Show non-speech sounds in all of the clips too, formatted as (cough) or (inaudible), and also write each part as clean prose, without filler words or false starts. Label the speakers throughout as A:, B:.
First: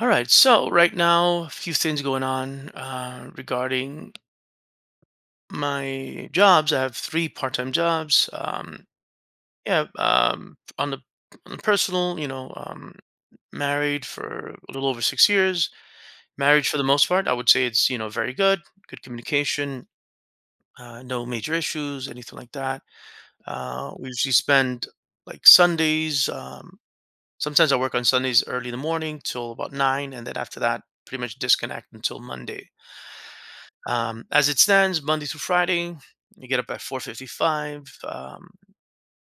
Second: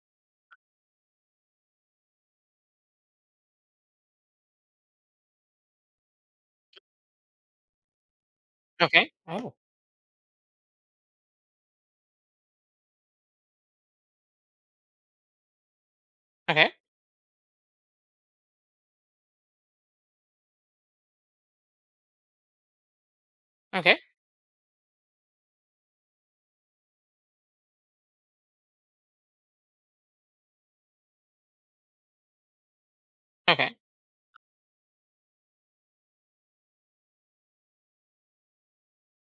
A: All right. So right now, a few things going on regarding my jobs. I have three part-time jobs.
B: Okay. Oh.
A: Yeah. On the personal, married for a little over 6 years. Marriage,
B: Okay.
A: for the most part, I would say it's very good. Good communication. No major issues, anything like that.
B: Okay.
A: We usually spend like Sundays. Sometimes I work on Sundays early in the morning till about nine, and then after that, pretty much disconnect until Monday.
B: Okay.
A: As it stands, Monday through Friday, you get up at 4:55.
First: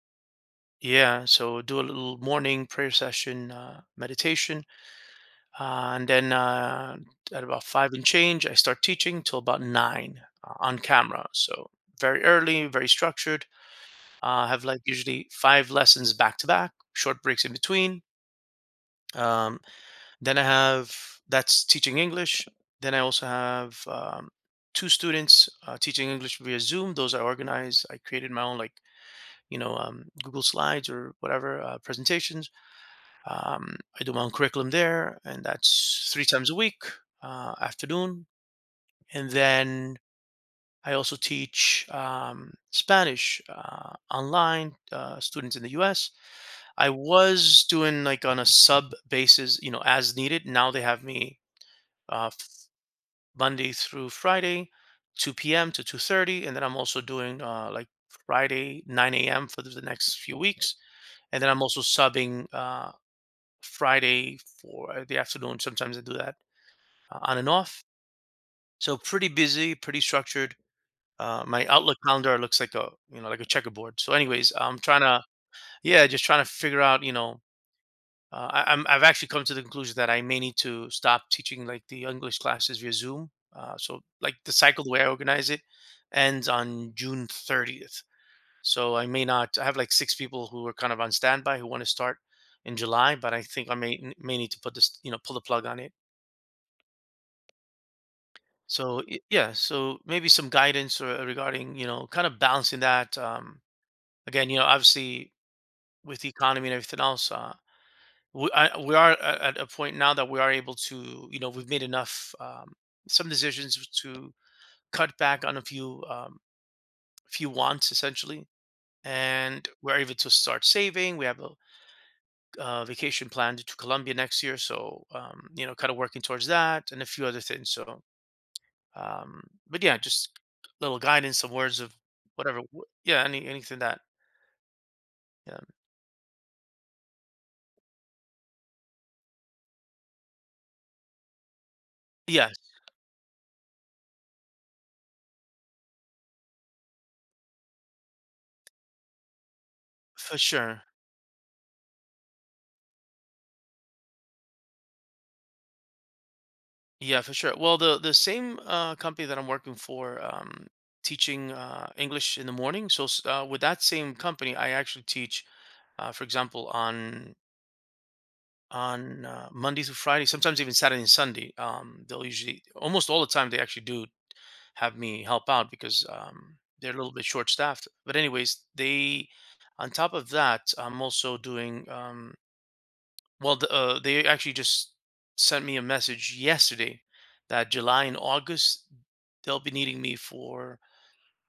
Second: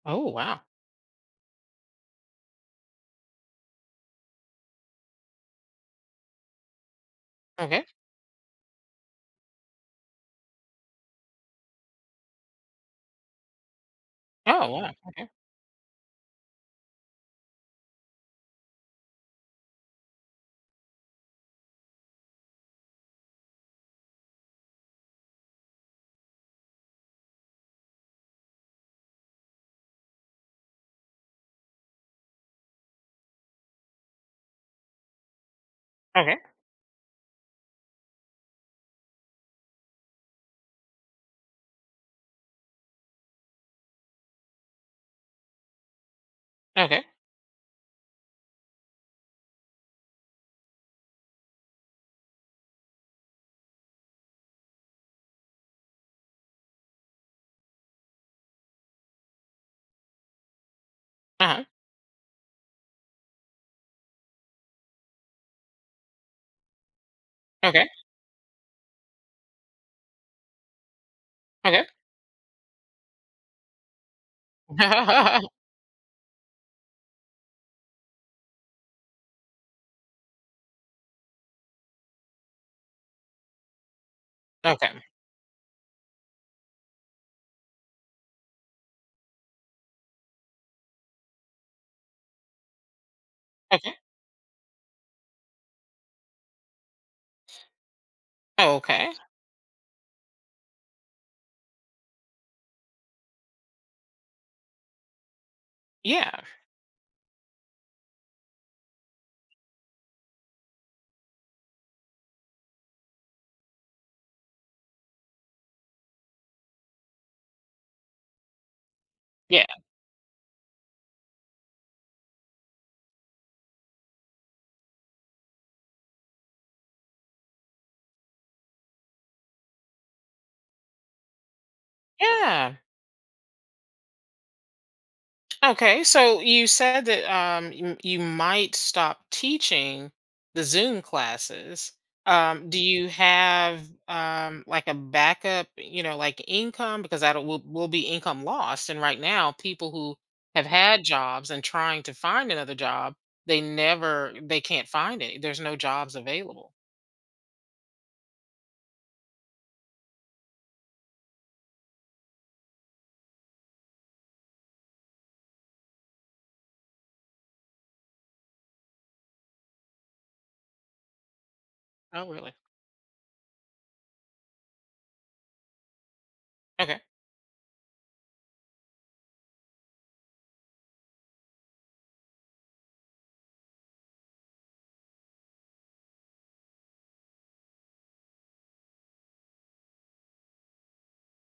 B: Oh wow.
A: Yeah, so do a little morning prayer session, meditation, and then at about
B: Okay.
A: five and change, I start teaching till about nine on camera. So very early, very structured. I have
B: Oh
A: like
B: wow. Okay.
A: usually five lessons back to back, short breaks in between. Um, Then I have That's teaching English. Then I also have two students teaching English via Zoom. Those I organize. I created my own like Google Slides or whatever presentations. I do my own curriculum there, and that's three
B: Okay.
A: times a week afternoon. And then I also teach Spanish online students in the U.S. I
B: Okay.
A: was doing like on a sub basis, as needed. Now they have me uh, Monday through Friday, 2 p.m. to 2:30, and then I'm also doing like Friday 9 a.m. for the next few weeks, and then I'm
B: Uh-huh.
A: also subbing Friday for the afternoon. Sometimes I do that on and off.
B: Okay.
A: So pretty busy, pretty structured. My
B: Okay.
A: Outlook calendar looks like a like a checkerboard. So, anyways, I'm trying to
B: (laughs)
A: yeah, just trying to figure out. I've actually come to the conclusion that I may need to stop teaching like the English classes via Zoom. So like the cycle, the way
B: okay.
A: I organize it, ends on June 30th. So I may not. I have like six people who are kind of on standby who want to start in July, but I think I may
B: Okay.
A: may need to put this, you know, pull the plug on it. So
B: Okay.
A: yeah, so maybe some guidance or regarding kind of balancing that. Again, you know, obviously with the
B: Yeah.
A: economy and everything else. We are at a point now that we are able to we've made enough some decisions to cut back on a few wants essentially,
B: Yeah.
A: and we're able to start saving. We have a vacation planned to Colombia next year, so you know, kind of working towards that and a few other things. So um, but yeah, just little guidance, some words of whatever
B: Yeah.
A: yeah, anything that yeah
B: Okay, so you said that you might stop teaching the Zoom classes.
A: yeah
B: Do you have like a backup, you know, like income because that will be income lost. And right now, people who
A: for
B: have
A: sure.
B: had jobs and trying to find another job, they can't find any. There's no jobs available.
A: Yeah, for sure. Well, the same company that I'm working for, teaching English in the morning. With that same company, I actually teach, for example, on Monday through Friday, sometimes even Saturday and Sunday. They'll
B: Oh, really?
A: usually, almost all the time, they actually do have me help out because they're a
B: Okay.
A: little bit short staffed. But anyways, they, on top of that, I'm also doing. Well, they actually just sent me a message yesterday that July and August they'll be needing me for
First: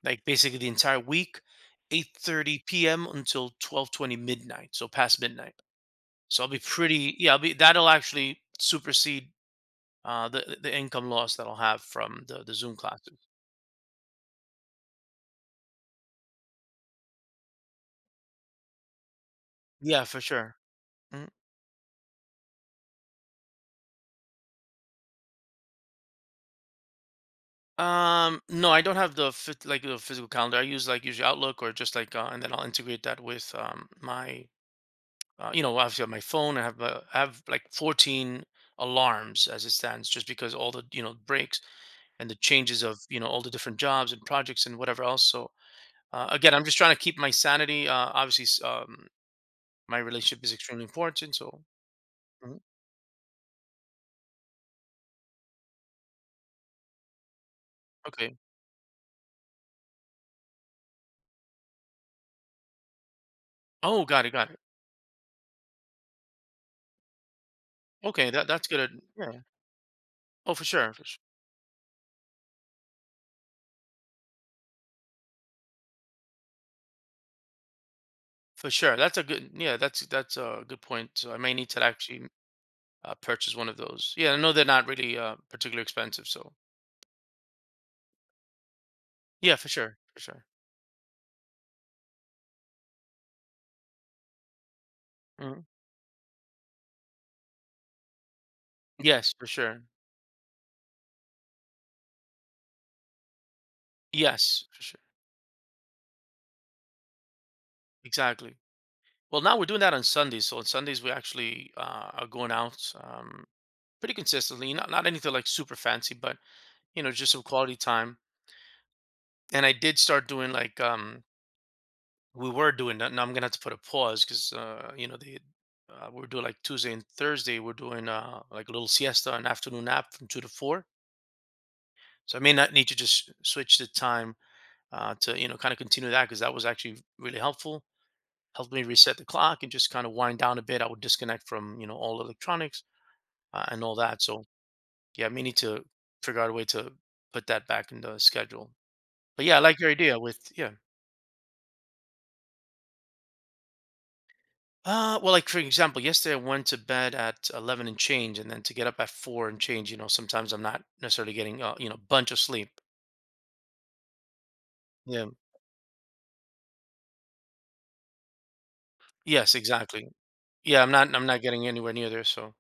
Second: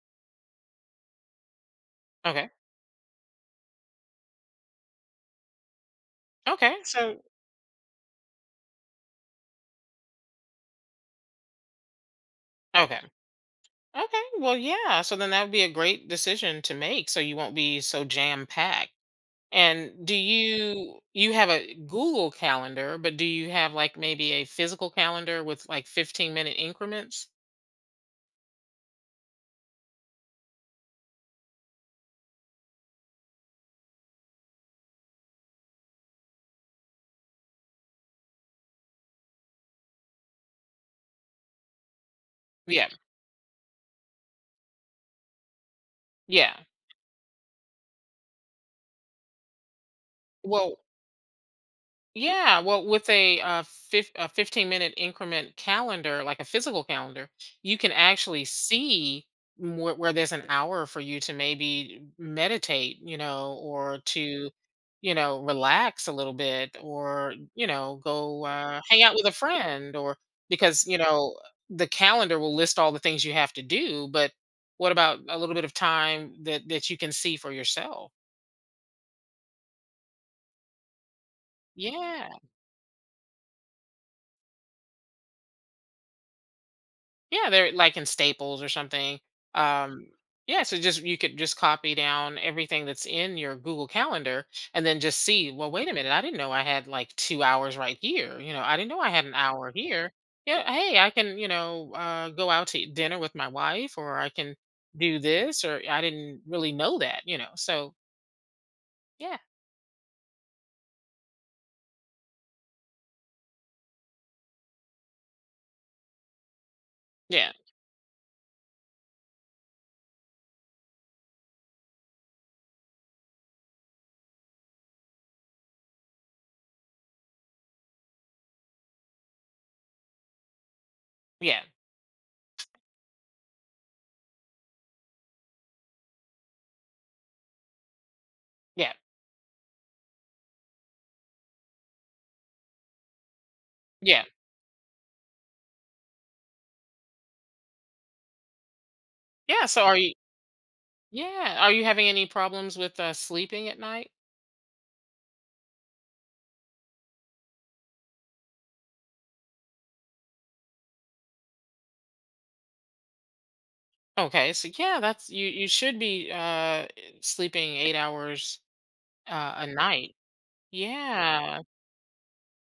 A: like basically the entire week,
B: Okay.
A: 8:30 p.m. until 12:20 midnight, so past midnight. So I'll be
B: Okay.
A: pretty
B: So
A: yeah, I'll be that'll actually supersede the income loss that I'll have from the Zoom
B: okay.
A: classes.
B: Okay. Well, yeah, so then that would be a great decision to make. So you won't be so jam packed.
A: Yeah,
B: And do
A: for sure.
B: you
A: Mm.
B: you have a Google Calendar, but do you have, like, maybe a physical calendar with, like, 15-minute increments?
A: No, I don't have like the physical calendar. I use like usually Outlook or just like, and then I'll integrate that with my you know, obviously on my phone, I have like 14 alarms as it stands, just because all the breaks and the changes
B: Yeah,
A: of all the different jobs and projects and whatever else. So
B: yeah.
A: again, I'm just trying to keep my sanity. Obviously, my relationship is
B: Well
A: extremely important.
B: Yeah,
A: Mhm.
B: well, with a 15-minute increment calendar, like a physical calendar, you can
A: Okay,
B: actually see where, there's an hour for you to maybe meditate, you know, or
A: oh, got it,
B: to,
A: got it.
B: you know, relax a little bit, or you know,
A: Okay,
B: go
A: that's good.
B: hang out with a
A: Yeah.
B: friend, or
A: Oh, for
B: because
A: sure,
B: you know the calendar will list all the things you have to do, but what about a little bit of time that you can see for yourself?
A: for sure. That's a good. Yeah, that's a good point. So I may need to actually
B: Yeah.
A: purchase one of those. Yeah, I know they're not really particularly expensive. So
B: Yeah, they're like in Staples or something.
A: yeah, for sure,
B: Um,
A: for sure.
B: yeah, so just you could just copy down everything that's in your Google Calendar, and then just see,
A: Mm-hmm.
B: well, wait a minute, I didn't know I had like 2 hours right here. You know, I didn't know I had
A: Yes,
B: an
A: for
B: hour
A: sure.
B: here. Yeah, hey, I can, you know, go out to dinner with my wife, or I can
A: Yes, for sure.
B: do this, or I didn't really know that, you know. So
A: Exactly.
B: yeah,
A: Well, now we're doing that on Sundays. So on Sundays, we actually are going out um, pretty consistently. Not anything like super fancy, but just some
B: yeah,
A: quality time. And I did start doing like we were doing that. Now I'm gonna have to put a pause because you know they we're doing like Tuesday and Thursday. We're doing like a little siesta, an afternoon nap from two to four.
B: yeah,
A: So I may not need to just switch the time to kind of continue that because that was actually really helpful helped me
B: yeah,
A: reset the clock and just kind of wind down a bit. I would disconnect from all electronics and all that.
B: yeah.
A: So yeah, we need to figure out a way to put that back in the schedule. But yeah, I
B: Yeah.
A: like
B: So
A: your
B: are you
A: idea with. Yeah.
B: Yeah, are you having any problems with sleeping at night?
A: Well, like for example, yesterday I went to bed at 11 and change, and then to get up at four and change. You know, sometimes I'm not necessarily getting bunch of sleep.
B: Okay, so yeah, that's
A: Yeah.
B: you. You should be sleeping 8 hours
A: Yes,
B: a
A: exactly.
B: night.
A: Yeah, I'm not. I'm not
B: Yeah,
A: getting anywhere near there. So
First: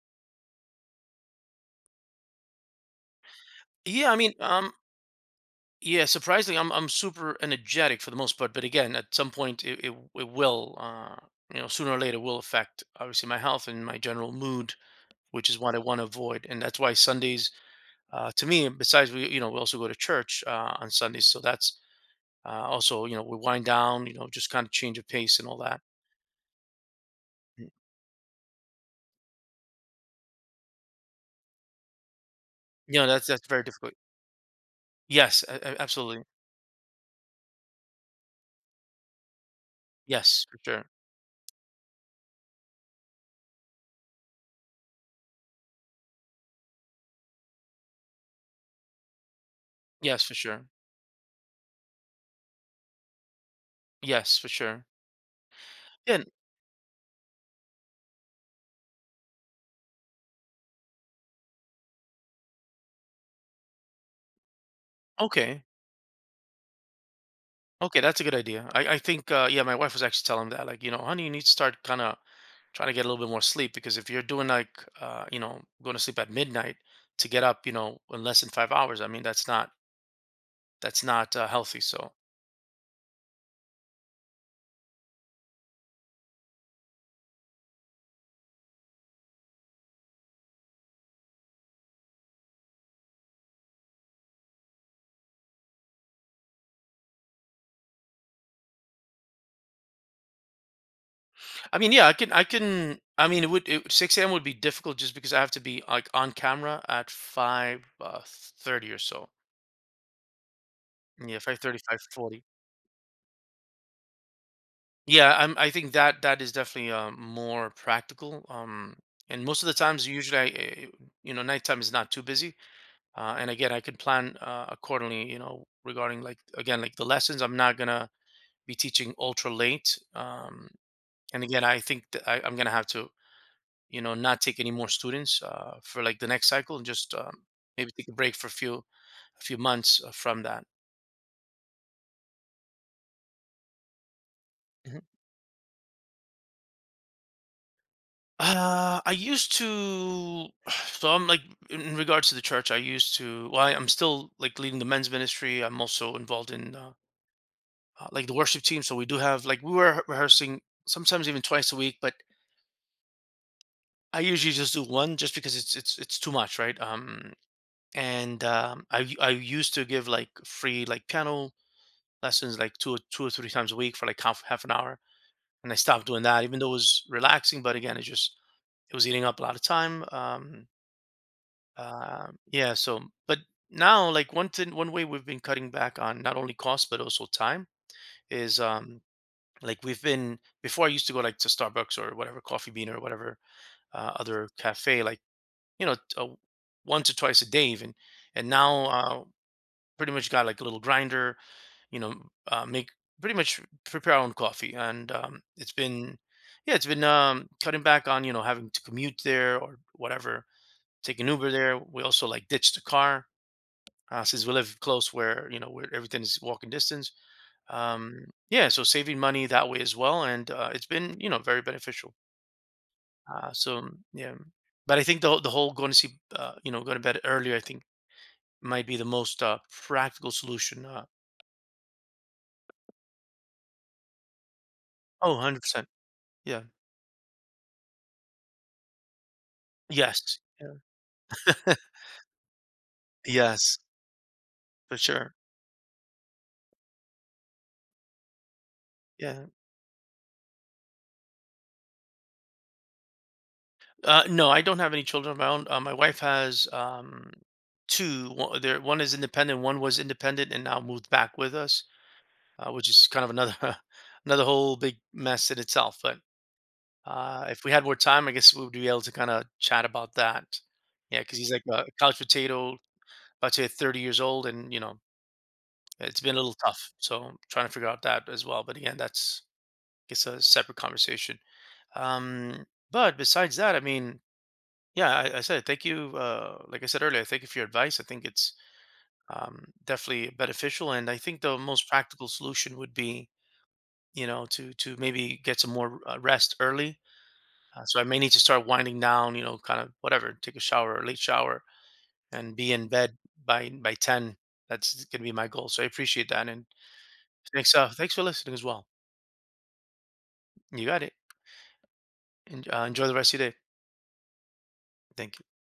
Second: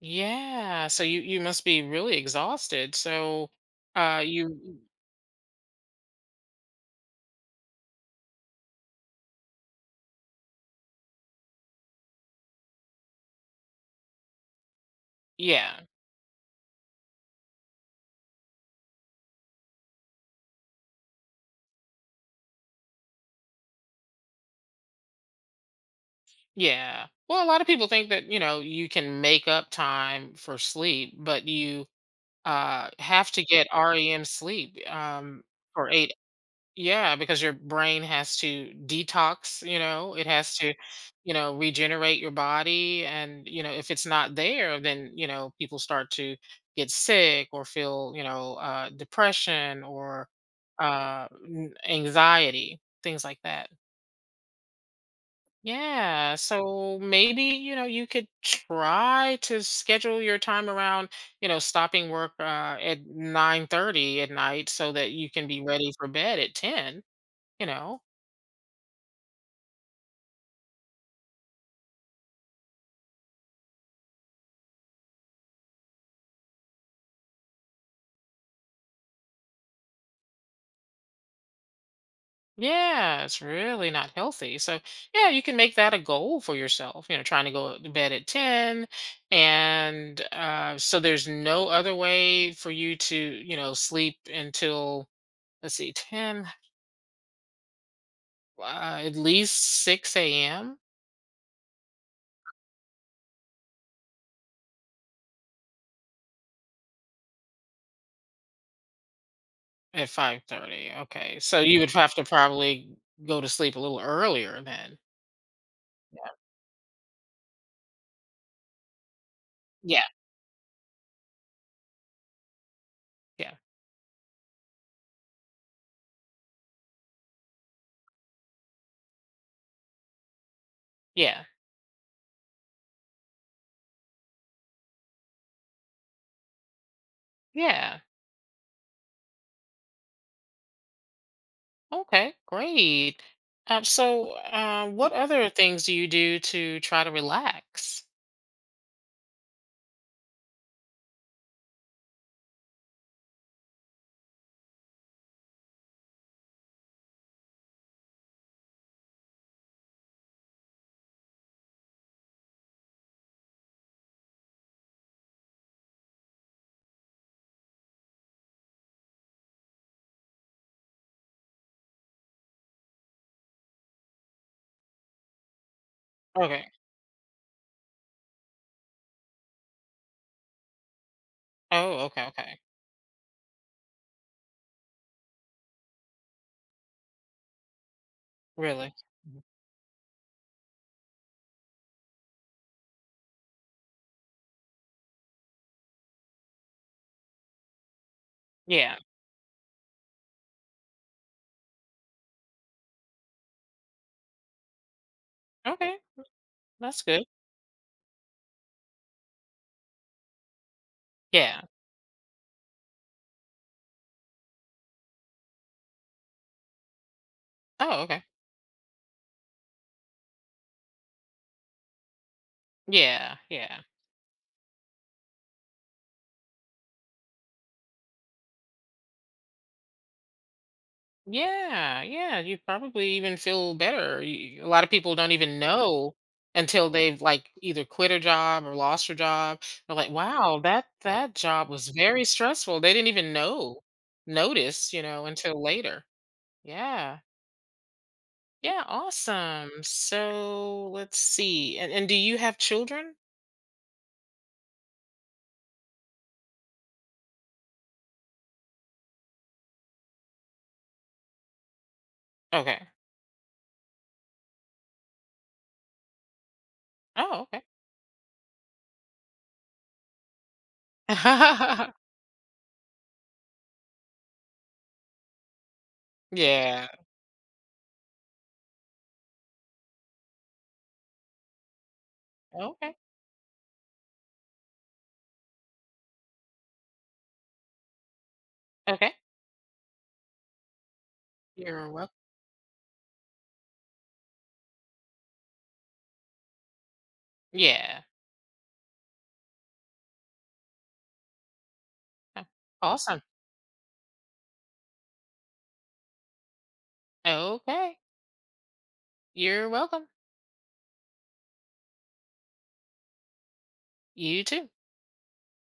B: yeah. So you must be really exhausted. So,
A: yeah, I mean,
B: you
A: yeah, surprisingly, I'm super energetic for the most part, but again, at some point, it will, you know, sooner or later, will affect obviously my health and my general mood, which is what I
B: yeah,
A: want to avoid, and that's why Sundays, to me, besides we also go to church on Sundays, so that's also, you know, we wind down, you know, just kind of change of pace and all that.
B: yeah. Well, a lot of
A: Mm.
B: people think that you know you can make up time for sleep, but you
A: You know, that's
B: have to
A: that's very
B: get
A: difficult.
B: REM sleep
A: Yes,
B: for eight.
A: absolutely.
B: Yeah, because your brain has to detox, you know, it
A: Yes,
B: has
A: for
B: to,
A: sure.
B: you know, regenerate your body. And, you know, if it's not there, then, you know, people start to get sick or feel, you know, depression
A: Yes,
B: or
A: for sure.
B: anxiety, things like that.
A: Yes, for sure. Yeah.
B: Yeah. So maybe, you know, you could try to schedule your time around, you know, stopping work at 9:30 at night so that you can be
A: Okay.
B: ready for bed at 10, you
A: Okay,
B: know.
A: that's a good idea. I think, yeah, my wife was actually telling me that, like, you know, honey, you need to start kind of trying to get a little bit more sleep because if you're doing like, you know, going to sleep at midnight to get up, you know, in less than 5 hours, I mean, that's not healthy. So,
B: Yeah, it's really not healthy. So, yeah, you can make that a goal for yourself, you know, trying to go to bed at 10. And so there's no other way for you to, you know, sleep until, let's see, 10, at least 6 a.m.
A: I mean, yeah, I mean, 6 a.m. would be difficult just because I have to be like on camera at 5 30 or so.
B: At 5:30. Okay.
A: Yeah, five
B: So
A: thirty,
B: you would
A: five
B: have to
A: forty.
B: probably go to sleep a little earlier then.
A: Yeah, I think that
B: Yeah.
A: that is definitely more practical. And most of the
B: Yeah.
A: times, usually, you know, nighttime is not too busy. And
B: Yeah.
A: again, I can plan accordingly. You know, regarding like again, like the lessons, I'm not gonna be teaching ultra late. And
B: Yeah.
A: again, I think that I'm gonna have to, you know, not take any more students for like the next cycle, and just maybe
B: Yeah.
A: take a break for a few months from that.
B: Okay, great. So, what other things do you do to try to relax?
A: I used to, (sighs) so I'm like in regards to the church. I used to. Well, I'm still like leading the men's ministry. I'm also involved in like the worship team. So we do have like we were rehearsing sometimes even twice a week, but I usually just do one just because it's too much, right? I used to give like free like piano lessons like two or three times a week for like half an hour, and I stopped doing that even
B: Okay.
A: though it was relaxing. But again, it was eating up a lot of time.
B: Oh, okay, okay.
A: Yeah, so but now like one way we've been cutting back on not only cost but also time is
B: Really?
A: like we've been before I used to go like to Starbucks or whatever coffee bean or whatever other cafe like you know t- uh, once or twice a day even, and now
B: Yeah.
A: pretty much got like a little grinder, you know make, pretty much prepare our own coffee, and it's
B: Okay,
A: been yeah, it's
B: that's
A: been
B: good.
A: cutting back on having to commute there or whatever, take an uber
B: Yeah.
A: there. We also like ditched the car since we live close where where everything's walking distance.
B: Oh, okay.
A: um yeah, so saving money that way as well. And it's been very beneficial.
B: Yeah, yeah.
A: So yeah, but I think the whole going to see, you know, going to bed earlier, I think might be the most practical solution.
B: Yeah, yeah. You probably even feel better. A lot of people don't
A: Oh,
B: even
A: 100%.
B: know
A: Yeah,
B: until they've like either quit a job or lost a job. They're like,
A: yes,
B: "Wow, that
A: yeah.
B: job was very stressful." They didn't
A: (laughs)
B: even
A: Yes,
B: know, notice,
A: for
B: you know,
A: sure,
B: until later. Yeah. Yeah,
A: yeah.
B: awesome. So let's see. And do you have children?
A: No, I don't have any children of my own. My wife has two one, there one is independent, one was independent and now moved back with us,
B: Okay.
A: which is kind of another (laughs) another whole big mess in itself. But
B: Oh, okay.
A: if we had more time, I guess we would be able to kind of chat about that. Yeah, because he's like a
B: (laughs)
A: couch potato, about to hit 30 years old, and it's been a little
B: Yeah.
A: tough. So I'm trying to figure out that as well. But again, that's I guess a separate conversation. Um,
B: Okay.
A: but besides that, I mean, yeah, I said thank you. Like I said earlier, thank you for your advice. I think it's
B: Okay.
A: um, definitely beneficial, and I think the most
B: You're welcome.
A: practical solution would be to maybe get some more rest early. So
B: Yeah.
A: I may need to start winding down, you know, kind of whatever, take a shower, a late shower,
B: Oh,
A: and be in bed
B: Awesome.
A: by ten. That's gonna be my goal. So I appreciate that, and thanks.
B: Okay.
A: Thanks for listening as well.
B: You're welcome.
A: You got it. And, enjoy the rest of your day.
B: You too.
A: Thank you.